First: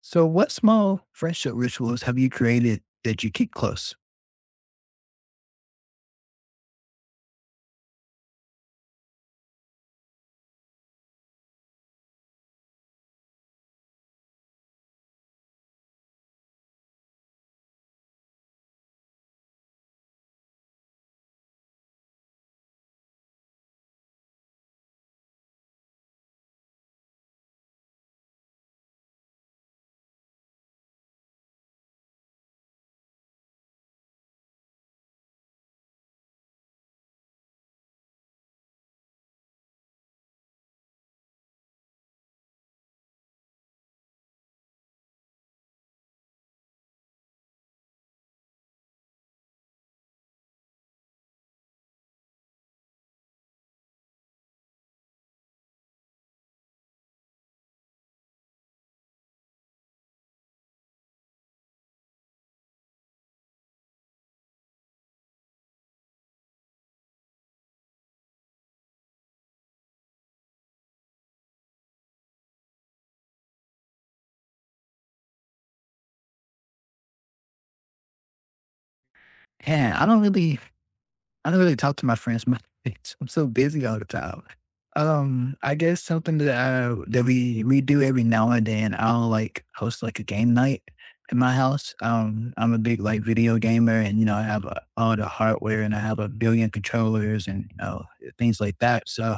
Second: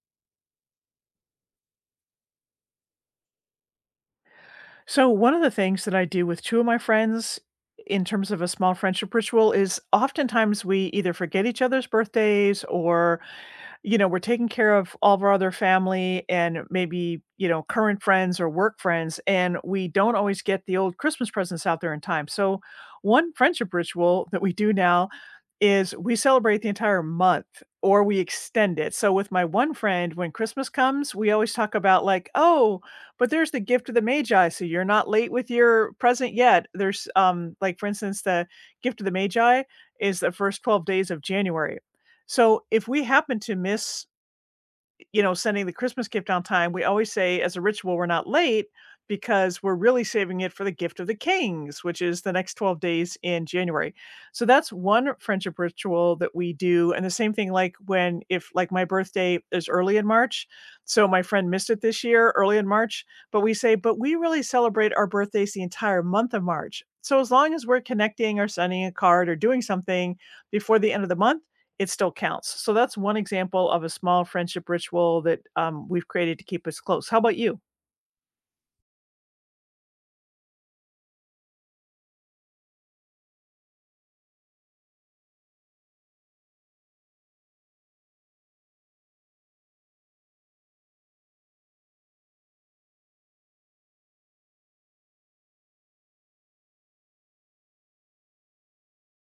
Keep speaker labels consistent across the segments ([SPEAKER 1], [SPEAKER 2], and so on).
[SPEAKER 1] So, what small friendship rituals have you created that you keep close?
[SPEAKER 2] So, one of the things that I do with two of my friends in terms of a small friendship ritual is oftentimes we either forget each other's birthdays or we're taking care of all of our other family and maybe, current friends or work friends, and we don't always get the old Christmas presents out there in time. So, one friendship ritual that we do now is we celebrate the entire month, or we extend it. So, with my one friend, when Christmas comes, we always talk about, like, oh, but there's the gift of the Magi. So, you're not late with your present yet. There's, like, for instance, the gift of the Magi is the first 12 days of January. So if we happen to miss, you know, sending the Christmas gift on time, we always say as a ritual, we're not late because we're really saving it for the gift of the kings, which is the next 12 days in January. So that's one friendship ritual that we do. And the same thing, like, when, if like my birthday is early in March, so my friend missed it this year early in March, but we say, but we really celebrate our birthdays the entire month of March. So as long as we're connecting or sending a card or doing something before the end of the month, it still counts. So that's one example of a small friendship ritual that we've created to keep us close. How about you?
[SPEAKER 1] Yeah, I don't really talk to my friends much. I'm so busy all the time. I guess something that we do every now and then. I'll like host like a game night in my house. I'm a big like video gamer, and you know I have all the hardware, and I have a billion controllers and you know things like that. So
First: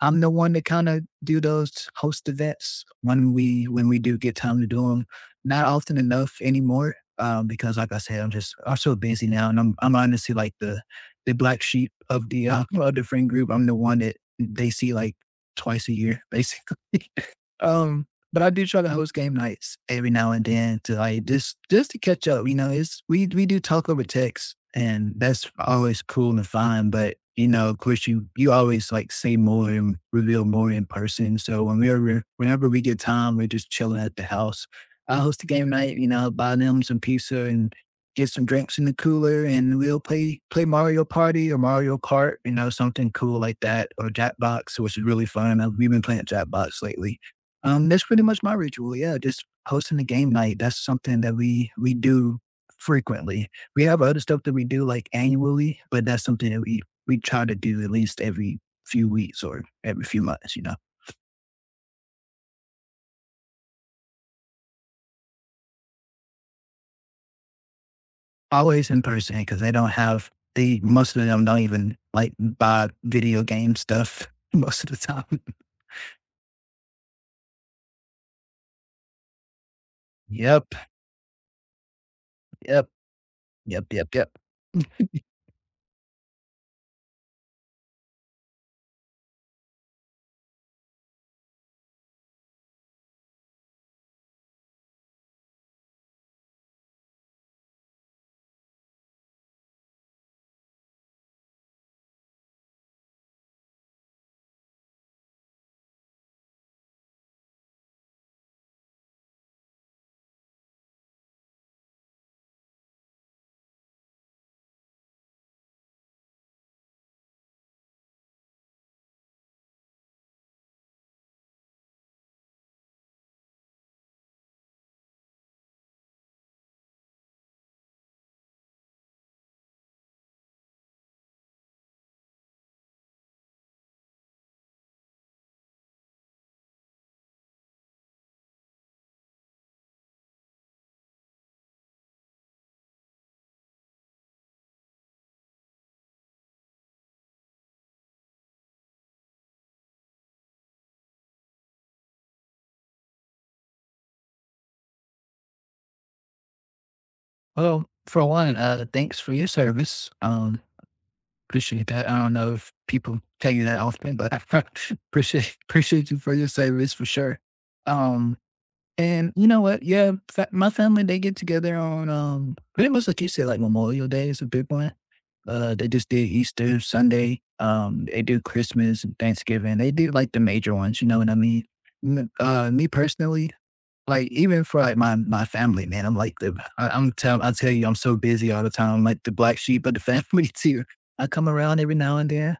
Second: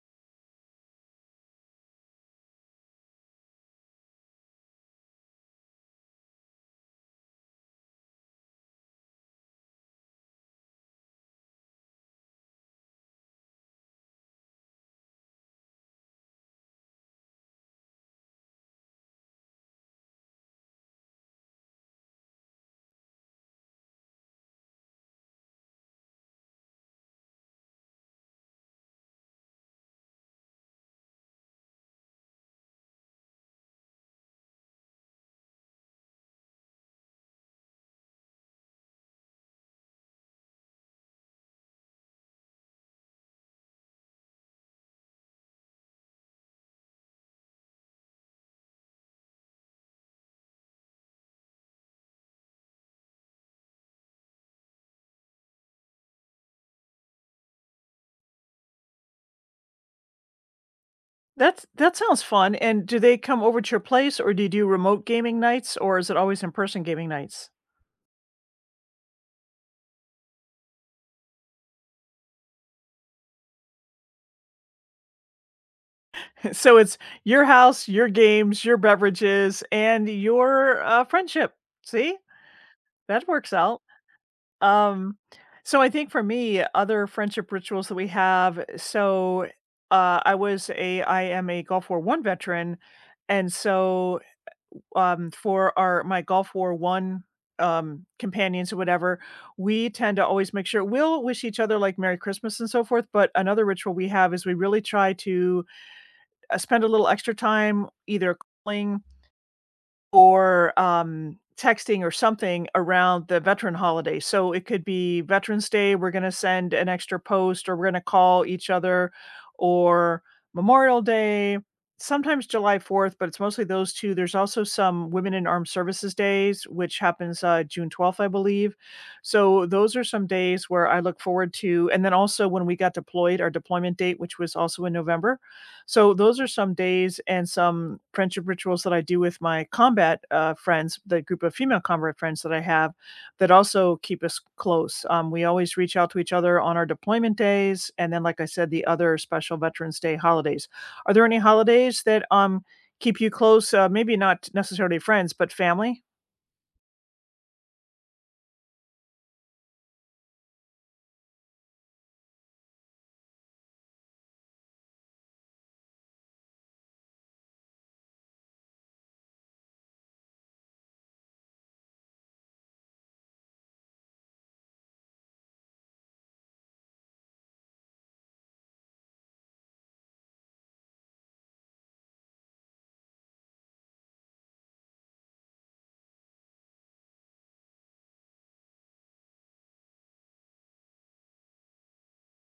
[SPEAKER 1] I'm the one to kind of do those host events when we do get time to do them. Not often enough anymore, because like I said, I'm so busy now, and I'm honestly like the black sheep of the of the friend group. I'm the one that they see like twice a year, basically. Um, but I do try to host game nights every now and then to like just to catch up. You know, it's we do talk over text and that's always cool and fun. But you know, of course you always like say more and reveal more in person. So whenever we get time, we're just chilling at the house. I host a game night, you know, buy them some pizza and get some drinks in the cooler and we'll play Mario Party or Mario Kart, you know, something cool like that, or Jackbox, which is really fun. I We've been playing Jackbox lately. That's pretty much my ritual. Yeah, just hosting a game night. That's something that we do frequently. We have other stuff that we do like annually, but that's something that we try to do at least every few weeks or every few months. You know,
[SPEAKER 2] That's that sounds fun. And do they come over to your place, or do you do remote gaming nights, or is it always in-person gaming nights?
[SPEAKER 1] always in person because they don't have the most of them don't even like buy video game stuff most of the time.
[SPEAKER 2] So it's your house, your games, your beverages, and
[SPEAKER 1] Yep,
[SPEAKER 2] your friendship. See,
[SPEAKER 1] yep,
[SPEAKER 2] that works out.
[SPEAKER 1] yep, yep, yep.
[SPEAKER 2] Um, so I think for me, other friendship rituals that we have. So I am a Gulf War One veteran, and so for our my Gulf War One, companions or whatever, we tend to always make sure we'll wish each other, like, Merry Christmas and so forth, but another ritual we have is we really try to, spend a little extra time either calling or, texting or something around the veteran holiday. So it could be Veterans Day, we're gonna send an extra post, or we're gonna call each other, or Memorial Day, sometimes July 4th, but it's mostly those 2. There's also some Women in Armed Services Days, which happens, June 12th, I believe. So those are some days where I look forward to, and then also when we got deployed, our deployment date, which was also in November. So those are some days and some friendship rituals that I do with my combat friends, the group of female combat friends that I have, that also keep us close. We always reach out to each other on our deployment days, and then, like I said, the other special Veterans Day holidays. Are there any holidays that keep you close? Maybe not necessarily friends, but family.
[SPEAKER 1] Well, for one, thanks for your service. Appreciate that. I don't know if people tell you that often, but I appreciate you for your service for sure. Um, and you know what? Yeah, my family they get together on pretty much like you said, like Memorial Day is a big one. They just did Easter Sunday. They do Christmas and Thanksgiving. They do like the major ones. You know what I mean? Me personally, like even for like my family, man, I'm like the I tell you I'm so busy all the time. I'm like the black sheep of the family too. I come around every now and then.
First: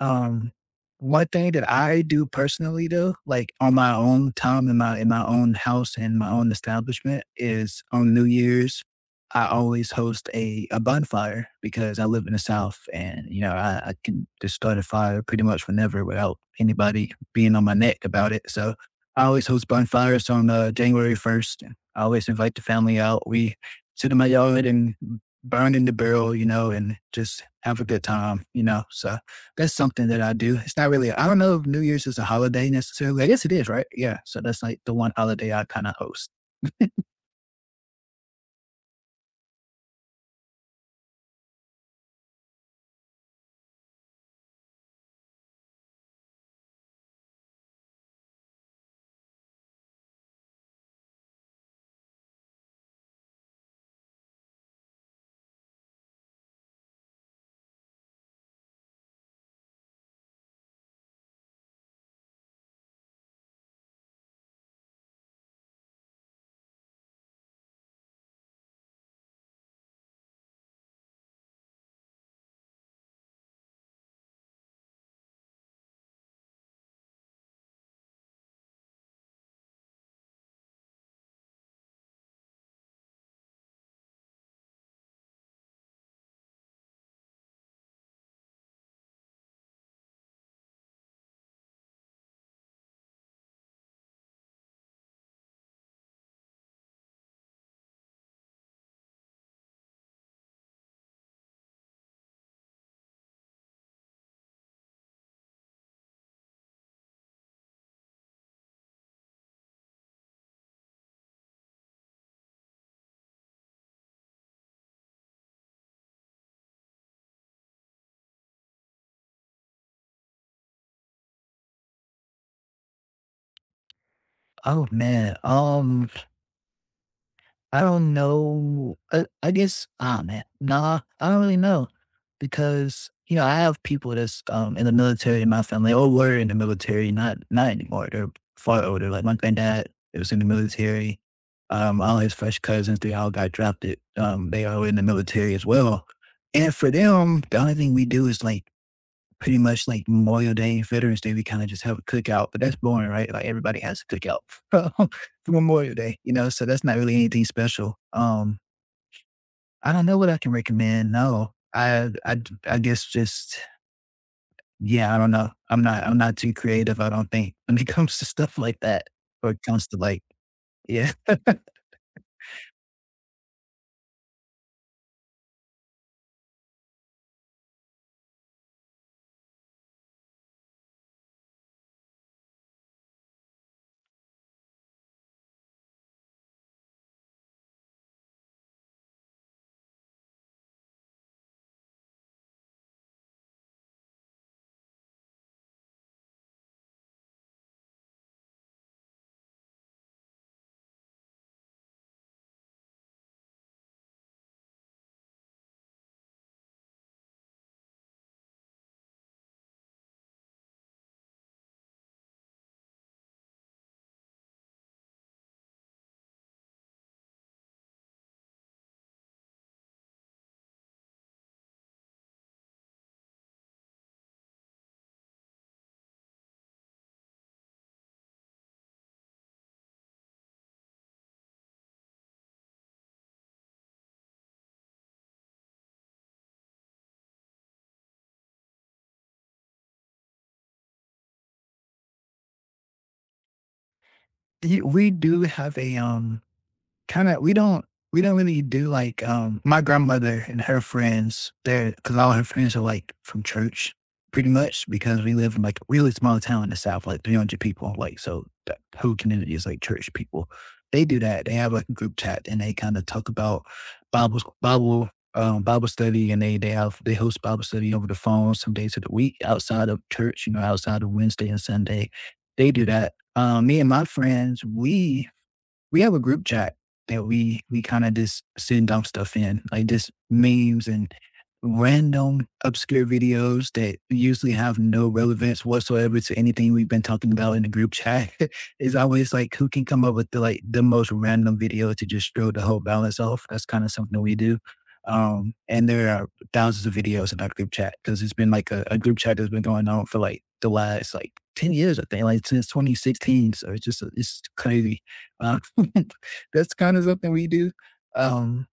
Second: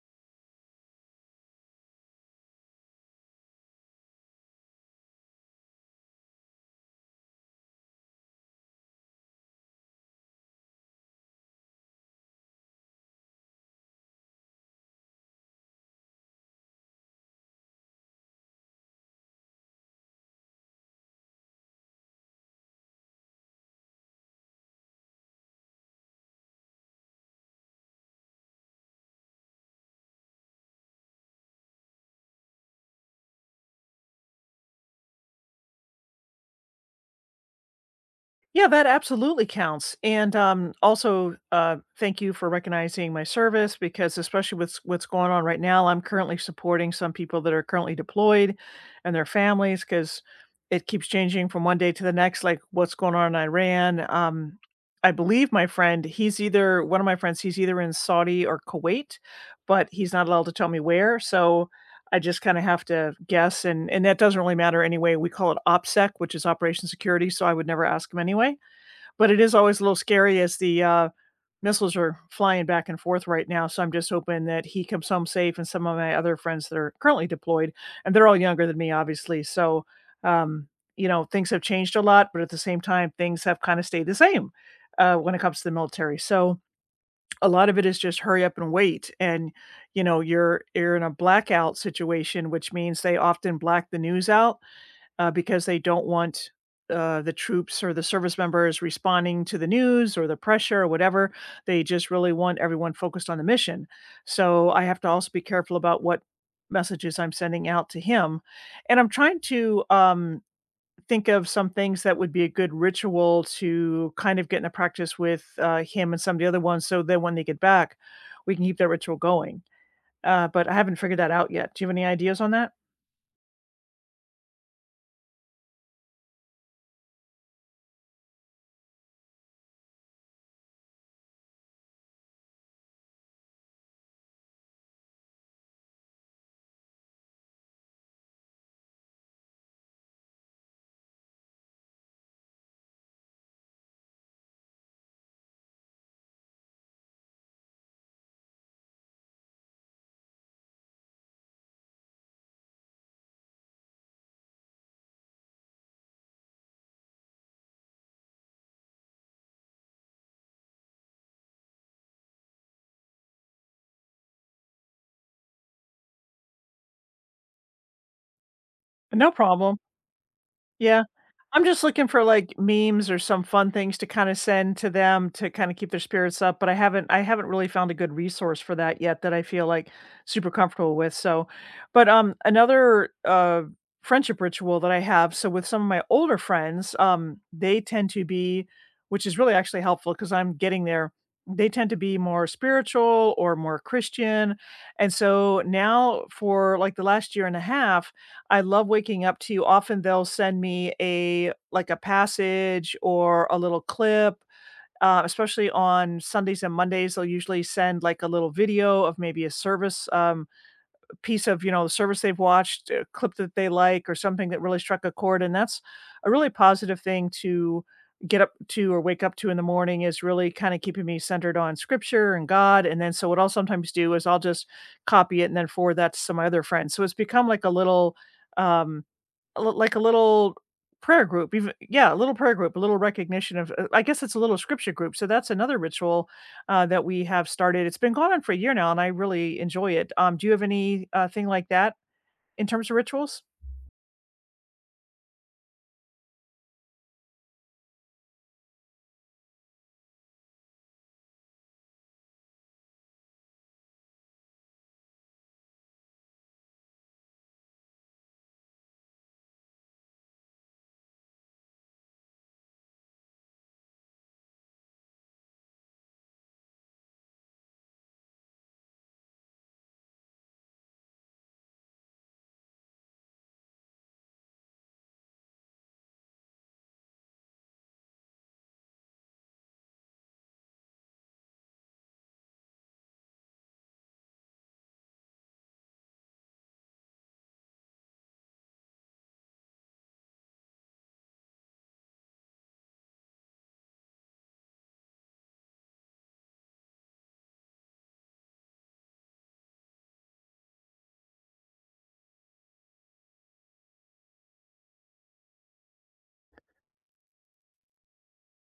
[SPEAKER 1] Um, one thing that I do personally though, like on my own time in my own house and my own establishment, is on New Year's. I always host a bonfire because I live in the South and, you know, I can just start a fire pretty much whenever without anybody being on my neck about it. So I always host bonfires on January 1st. I always invite the family out. We sit in my yard and burn in the barrel, you know, and just have a good time, you know. So that's something that I do. It's not really, I don't know if New Year's is a holiday necessarily. I guess it is, right? Yeah. So that's like the one holiday I kind of host.
[SPEAKER 2] Yeah, that absolutely counts. And also, thank you for recognizing my service because, especially with what's going on right now, I'm currently supporting some people that are currently deployed and their families because it keeps changing from one day to the next, like what's going on in Iran. I believe my friend, he's either one of my friends, he's either in Saudi or Kuwait, but he's not allowed to tell me where. So I just kind of have to guess. And that doesn't really matter anyway. We call it OPSEC, which is Operation Security. So I would never ask him anyway, but it is always a little scary as the, missiles are flying back and forth right now, so I'm just hoping that he comes home safe and some of my other friends that are currently deployed, and they're all younger than me, obviously. So, um, you know, things have changed a lot, but at the same time, things have kinda stayed the same, when it comes to the military. So a lot of it is just hurry up and wait, and, you know, you're in a blackout situation, which means they often black the news out because they don't want the troops or the service members responding to the news or the pressure or whatever. They just really want everyone focused on the mission. So I have to also be careful about what messages I'm sending out to him. And I'm trying to think of some things that would be a good ritual to kind of get in a practice with him and some of the other ones. So then when they get back, we can keep that ritual going. But I haven't figured that out yet. Do you have any ideas on that?
[SPEAKER 1] Oh man, I don't know. I guess, ah man, nah, I don't really know because you know I have people that's in the military in my family or were in the military, not anymore. They're far older. Like my granddad, it was in the military. All his first cousins, they all got drafted. They are in the military as well. And for them, the only thing we do is like pretty much like Memorial Day and Veterans Day, we kind of just have a cookout, but that's boring, right? Like everybody has a cookout for Memorial Day, you know, so that's not really anything special. I don't know what I can recommend. No, I guess just, yeah, I don't know. I'm not too creative. I don't think when it comes to stuff like that,
[SPEAKER 2] No
[SPEAKER 1] or it
[SPEAKER 2] problem.
[SPEAKER 1] comes to like,
[SPEAKER 2] Yeah.
[SPEAKER 1] yeah,
[SPEAKER 2] I'm just looking for, like, memes or some fun things to kinda send to them to kinda keep their spirits up, but I haven't really found a good resource for that yet that I feel, like, super comfortable with, so. But, another, friendship ritual that I have, so with some of my older friends, they tend to be which is really actually helpful because 'cause I'm getting there, they tend to be more spiritual or more Christian, and so now for, like, the last year and a half, I love waking up to, often they'll send me a like a passage or a little clip, especially on Sundays and Mondays, they'll usually send, like, a little video of maybe a service, piece of, you know, the service they've watched, a clip that they like, or something that really struck a chord, and that's a really positive thing to get up to or wake up to in the morning. Is really kinda keeping me centered on scripture and God, and then so what I'll sometimes do is I'll just copy it and then forward that to some of my other friends, so it's become like a little, um l like a little prayer group, even. Yeah, a little prayer group, a little recognition of I guess it's a little scripture group. So that's another ritual, that we have started. It's been going on for a year now, and I really enjoy it. Do you have any, thing like that in terms of rituals?
[SPEAKER 1] We do have a, kind of we don't really do like my grandmother and her friends there because all her friends are like from church pretty much because we live in like a really small town in the south like 300 people like so the whole community is like church people. They do that. They have like a group chat and they kind of talk about bible bible Bible study, and they have they host Bible study over the phone some days of the week outside of church. You know, outside of Wednesday and Sunday, they do that. Me and my friends, we have a group chat that we kinda just send dumb stuff in, like just memes and random obscure videos that usually have no relevance whatsoever to anything we've been talking about in the group chat. It's always like who can come up with the, like, the most random video to just throw the whole balance off. That's kinda something we do. And there are thousands of videos in our group chat because 'cause it's been like a group chat that's been going on for like the last, like, 10 years, I think, like, since 2016, so it's just, it's crazy. Um, that's kind of something we do. Um,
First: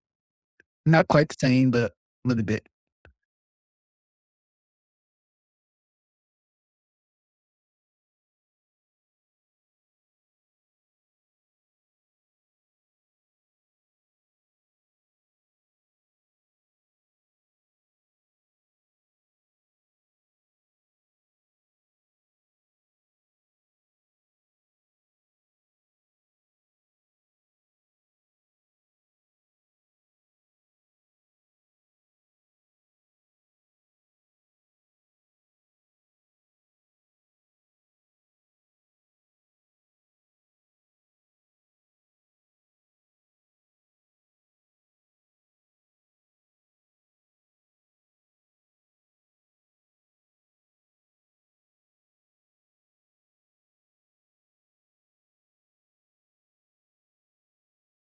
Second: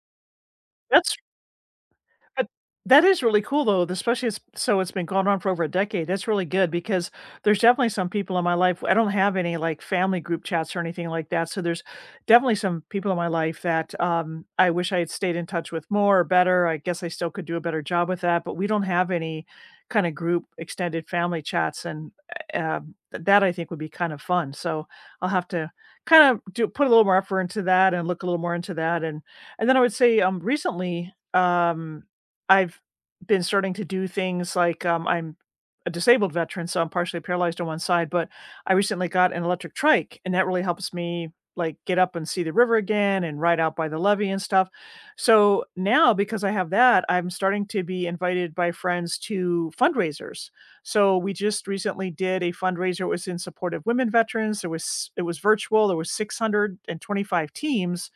[SPEAKER 1] not
[SPEAKER 2] That's
[SPEAKER 1] quite the same, but a little
[SPEAKER 2] But
[SPEAKER 1] bit.
[SPEAKER 2] that is really cool though, especially it's so it's been going on for over a decade. That's really good because there's definitely some people in my life. I don't have any, like, family group chats or anything like that, so there's definitely some people in my life that, I wish I had stayed in touch with more or better. I guess I still could do a better job with that, but we don't have any kinda group extended family chats, and, that I think would be kind of fun. So I'll have to kind of do put a little more effort into that and look a little more into that. And then I would say, recently, I've been starting to do things like, I'm a disabled veteran, so I'm partially paralyzed on one side, but I recently got an electric trike, and that really helps me, like, get up and see the river again and ride out by the levee and stuff. So now, because I have that, I'm starting to be invited by friends to fundraisers. So we just recently did a fundraiser. It was in support of women veterans. There was it was virtual. There was 625 teams.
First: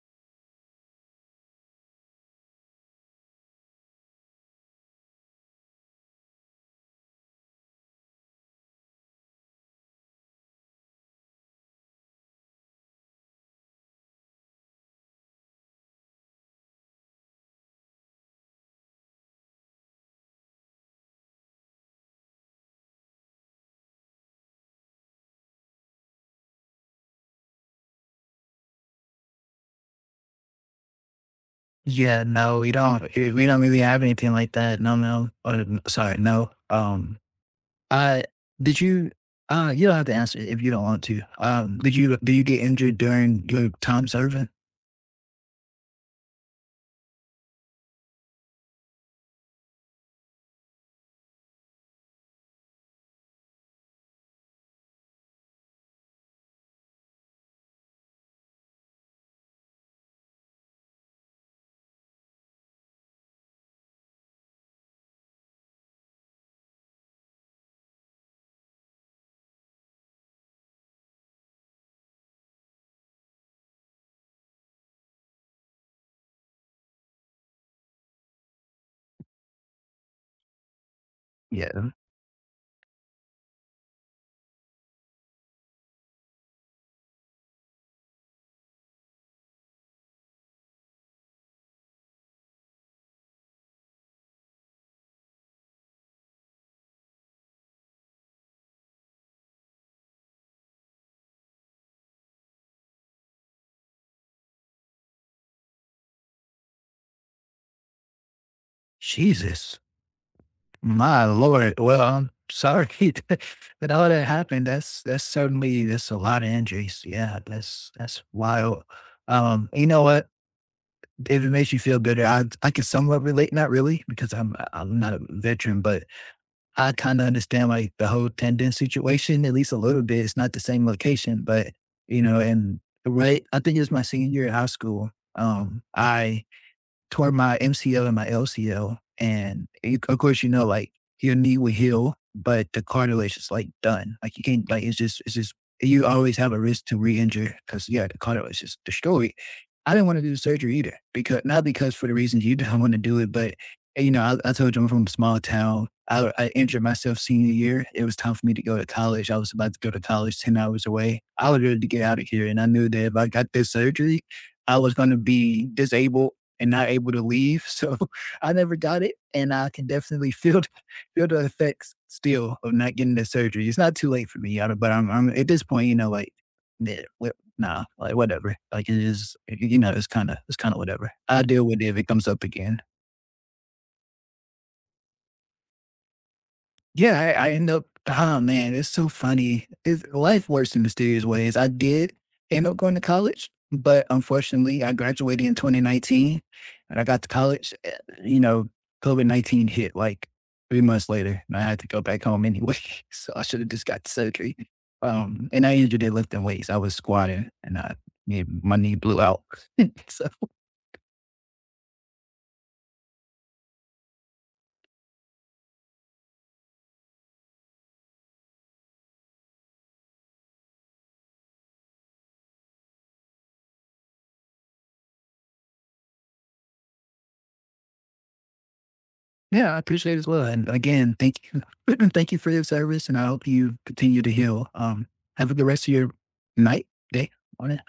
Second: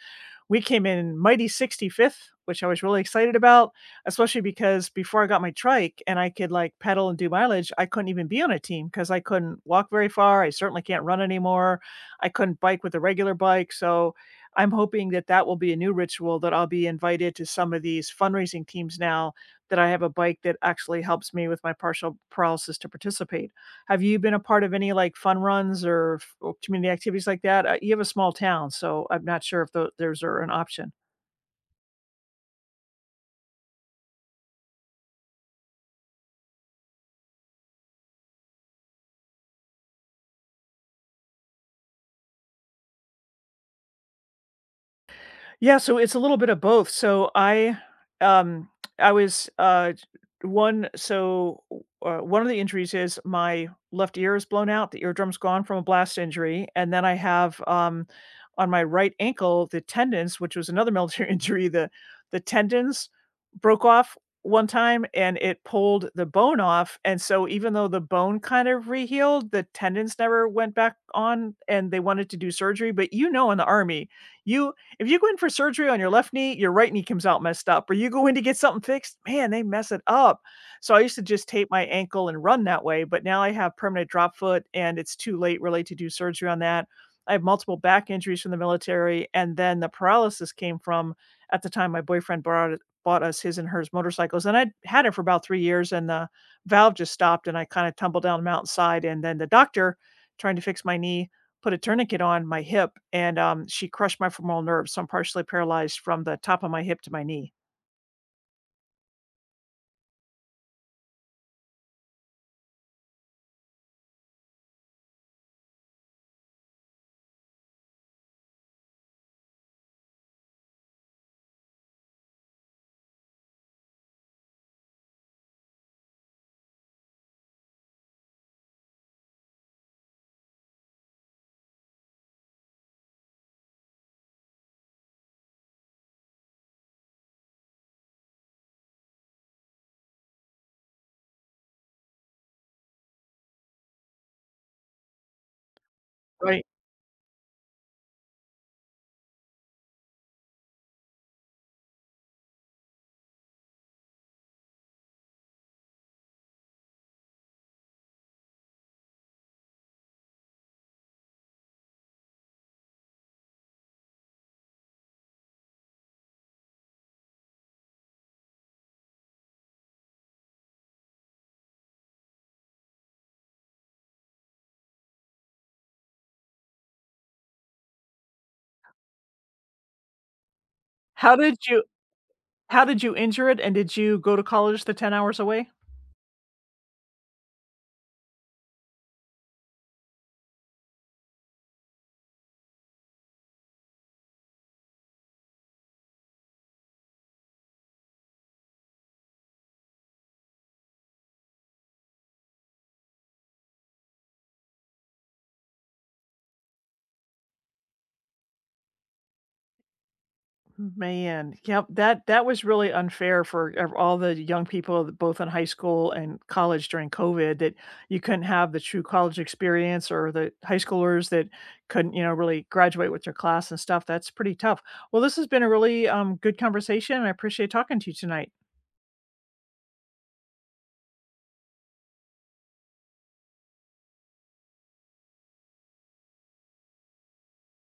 [SPEAKER 2] We came in mighty 65th, which I was really excited about, especially because before I got my trike and I could like pedal and do mileage, I couldn't even be on a team because I couldn't walk very far. I certainly can't run anymore. I couldn't bike with a regular bike. So I'm hoping that that will be a new ritual that I'll be invited to some of these fundraising teams now that I have a bike that actually helps me with my partial paralysis to participate. Have you been a part of any like fun runs or f or community activities like that? You have a small town, so I'm not sure if those are an option.
[SPEAKER 1] Yeah, no, we don't. We don't really have anything like that. No, no. Oh, sorry, no. Uh, did you? You don't have to answer if you don't want to. Did you? Do you get injured during your time serving?
[SPEAKER 2] Yeah, so it's a little bit of both. So um, I was one. So One of the injuries is my left ear is blown out. The eardrum's gone from a blast injury, and then I have on my right ankle the tendons, which was another military injury. The tendons broke off one time, and it pulled the bone off. And so even though the bone kind of rehealed, the tendons never went back on, and they wanted to do surgery. But you know, in the army, you if you go in for surgery on your left knee, your right knee comes out messed up, or you go in to get something fixed, man, they mess it up. So I used to just tape my
[SPEAKER 1] Yeah.
[SPEAKER 2] ankle and run that way, but now I have permanent drop foot and it's too late really to do surgery on that. I have multiple back injuries from the military, and then the paralysis came from at the time my boyfriend bought us his and hers motorcycles, and I had it for about three years, and the valve just stopped, and I kind of tumbled down the mountainside, and then the doctor trying to fix my knee put a tourniquet on my hip, and, she crushed my femoral nerve, so I'm partially paralyzed from the top of my hip to my knee.
[SPEAKER 1] Jesus, my lord. Well, I'm sorry that all that happened. That's certainly that's a lot of injuries. Yeah, that's wild. You know what? If it makes you feel good, I can somewhat relate, not really, because I'm not a veteran, but I kind of understand like the whole tendon situation at least a little bit. It's not the same location, but you know, and right, I think it was my senior year of high school. I tore my MCL and my LCL. And you, of course, you know, like your knee will heal, but the cartilage is like done. Like you can't, like it's just, you always have a
[SPEAKER 2] Right.
[SPEAKER 1] risk to re injure because, yeah, the cartilage is destroyed. I didn't want to do the surgery either because, not because for the reasons you don't want to do it, but, you know, I told you I'm from a small town. I injured myself senior year. It was time for me to go to college. I was about to go to college 10 hours away. I was ready to get out of here. And I knew that if I got this surgery, I was going to be disabled and not able to leave. So I never got it, and I can definitely feel feel the effects still of not getting the surgery. It's not too late for me, I do but I'm at this point, you know, like, nah, wha- nah, like whatever. Like it is, you know, it's kind of whatever.
[SPEAKER 2] How
[SPEAKER 1] I deal
[SPEAKER 2] did
[SPEAKER 1] with
[SPEAKER 2] you
[SPEAKER 1] it if it comes up again.
[SPEAKER 2] how did you injure it, and did you go to college the 10 hours away?
[SPEAKER 1] Yeah, I end up oh man, it's so funny. It's life works in mysterious ways. I did end up going to college, but unfortunately I graduated in 2019 and I got to college, eh, you know, COVID-19 hit like 3 months later and I had to go back home anyway. So I should have just got surgery. And I injured it lifting weights. I was squatting and yeah, my knee blew out. So
[SPEAKER 2] Man, yep, that that was really unfair for ev all the young people, that both in high school and college during COVID, that you couldn't have the true college experience or the high schoolers that couldn't, you know, really graduate with their class and stuff. That's pretty tough. Well, this has been a really good conversation, and I appreciate talking to you tonight.
[SPEAKER 1] yeah, I appreciate it as well. And again, thank you. Thank you for your service. And I hope you continue to heal. Have a good rest of your night, day, morning.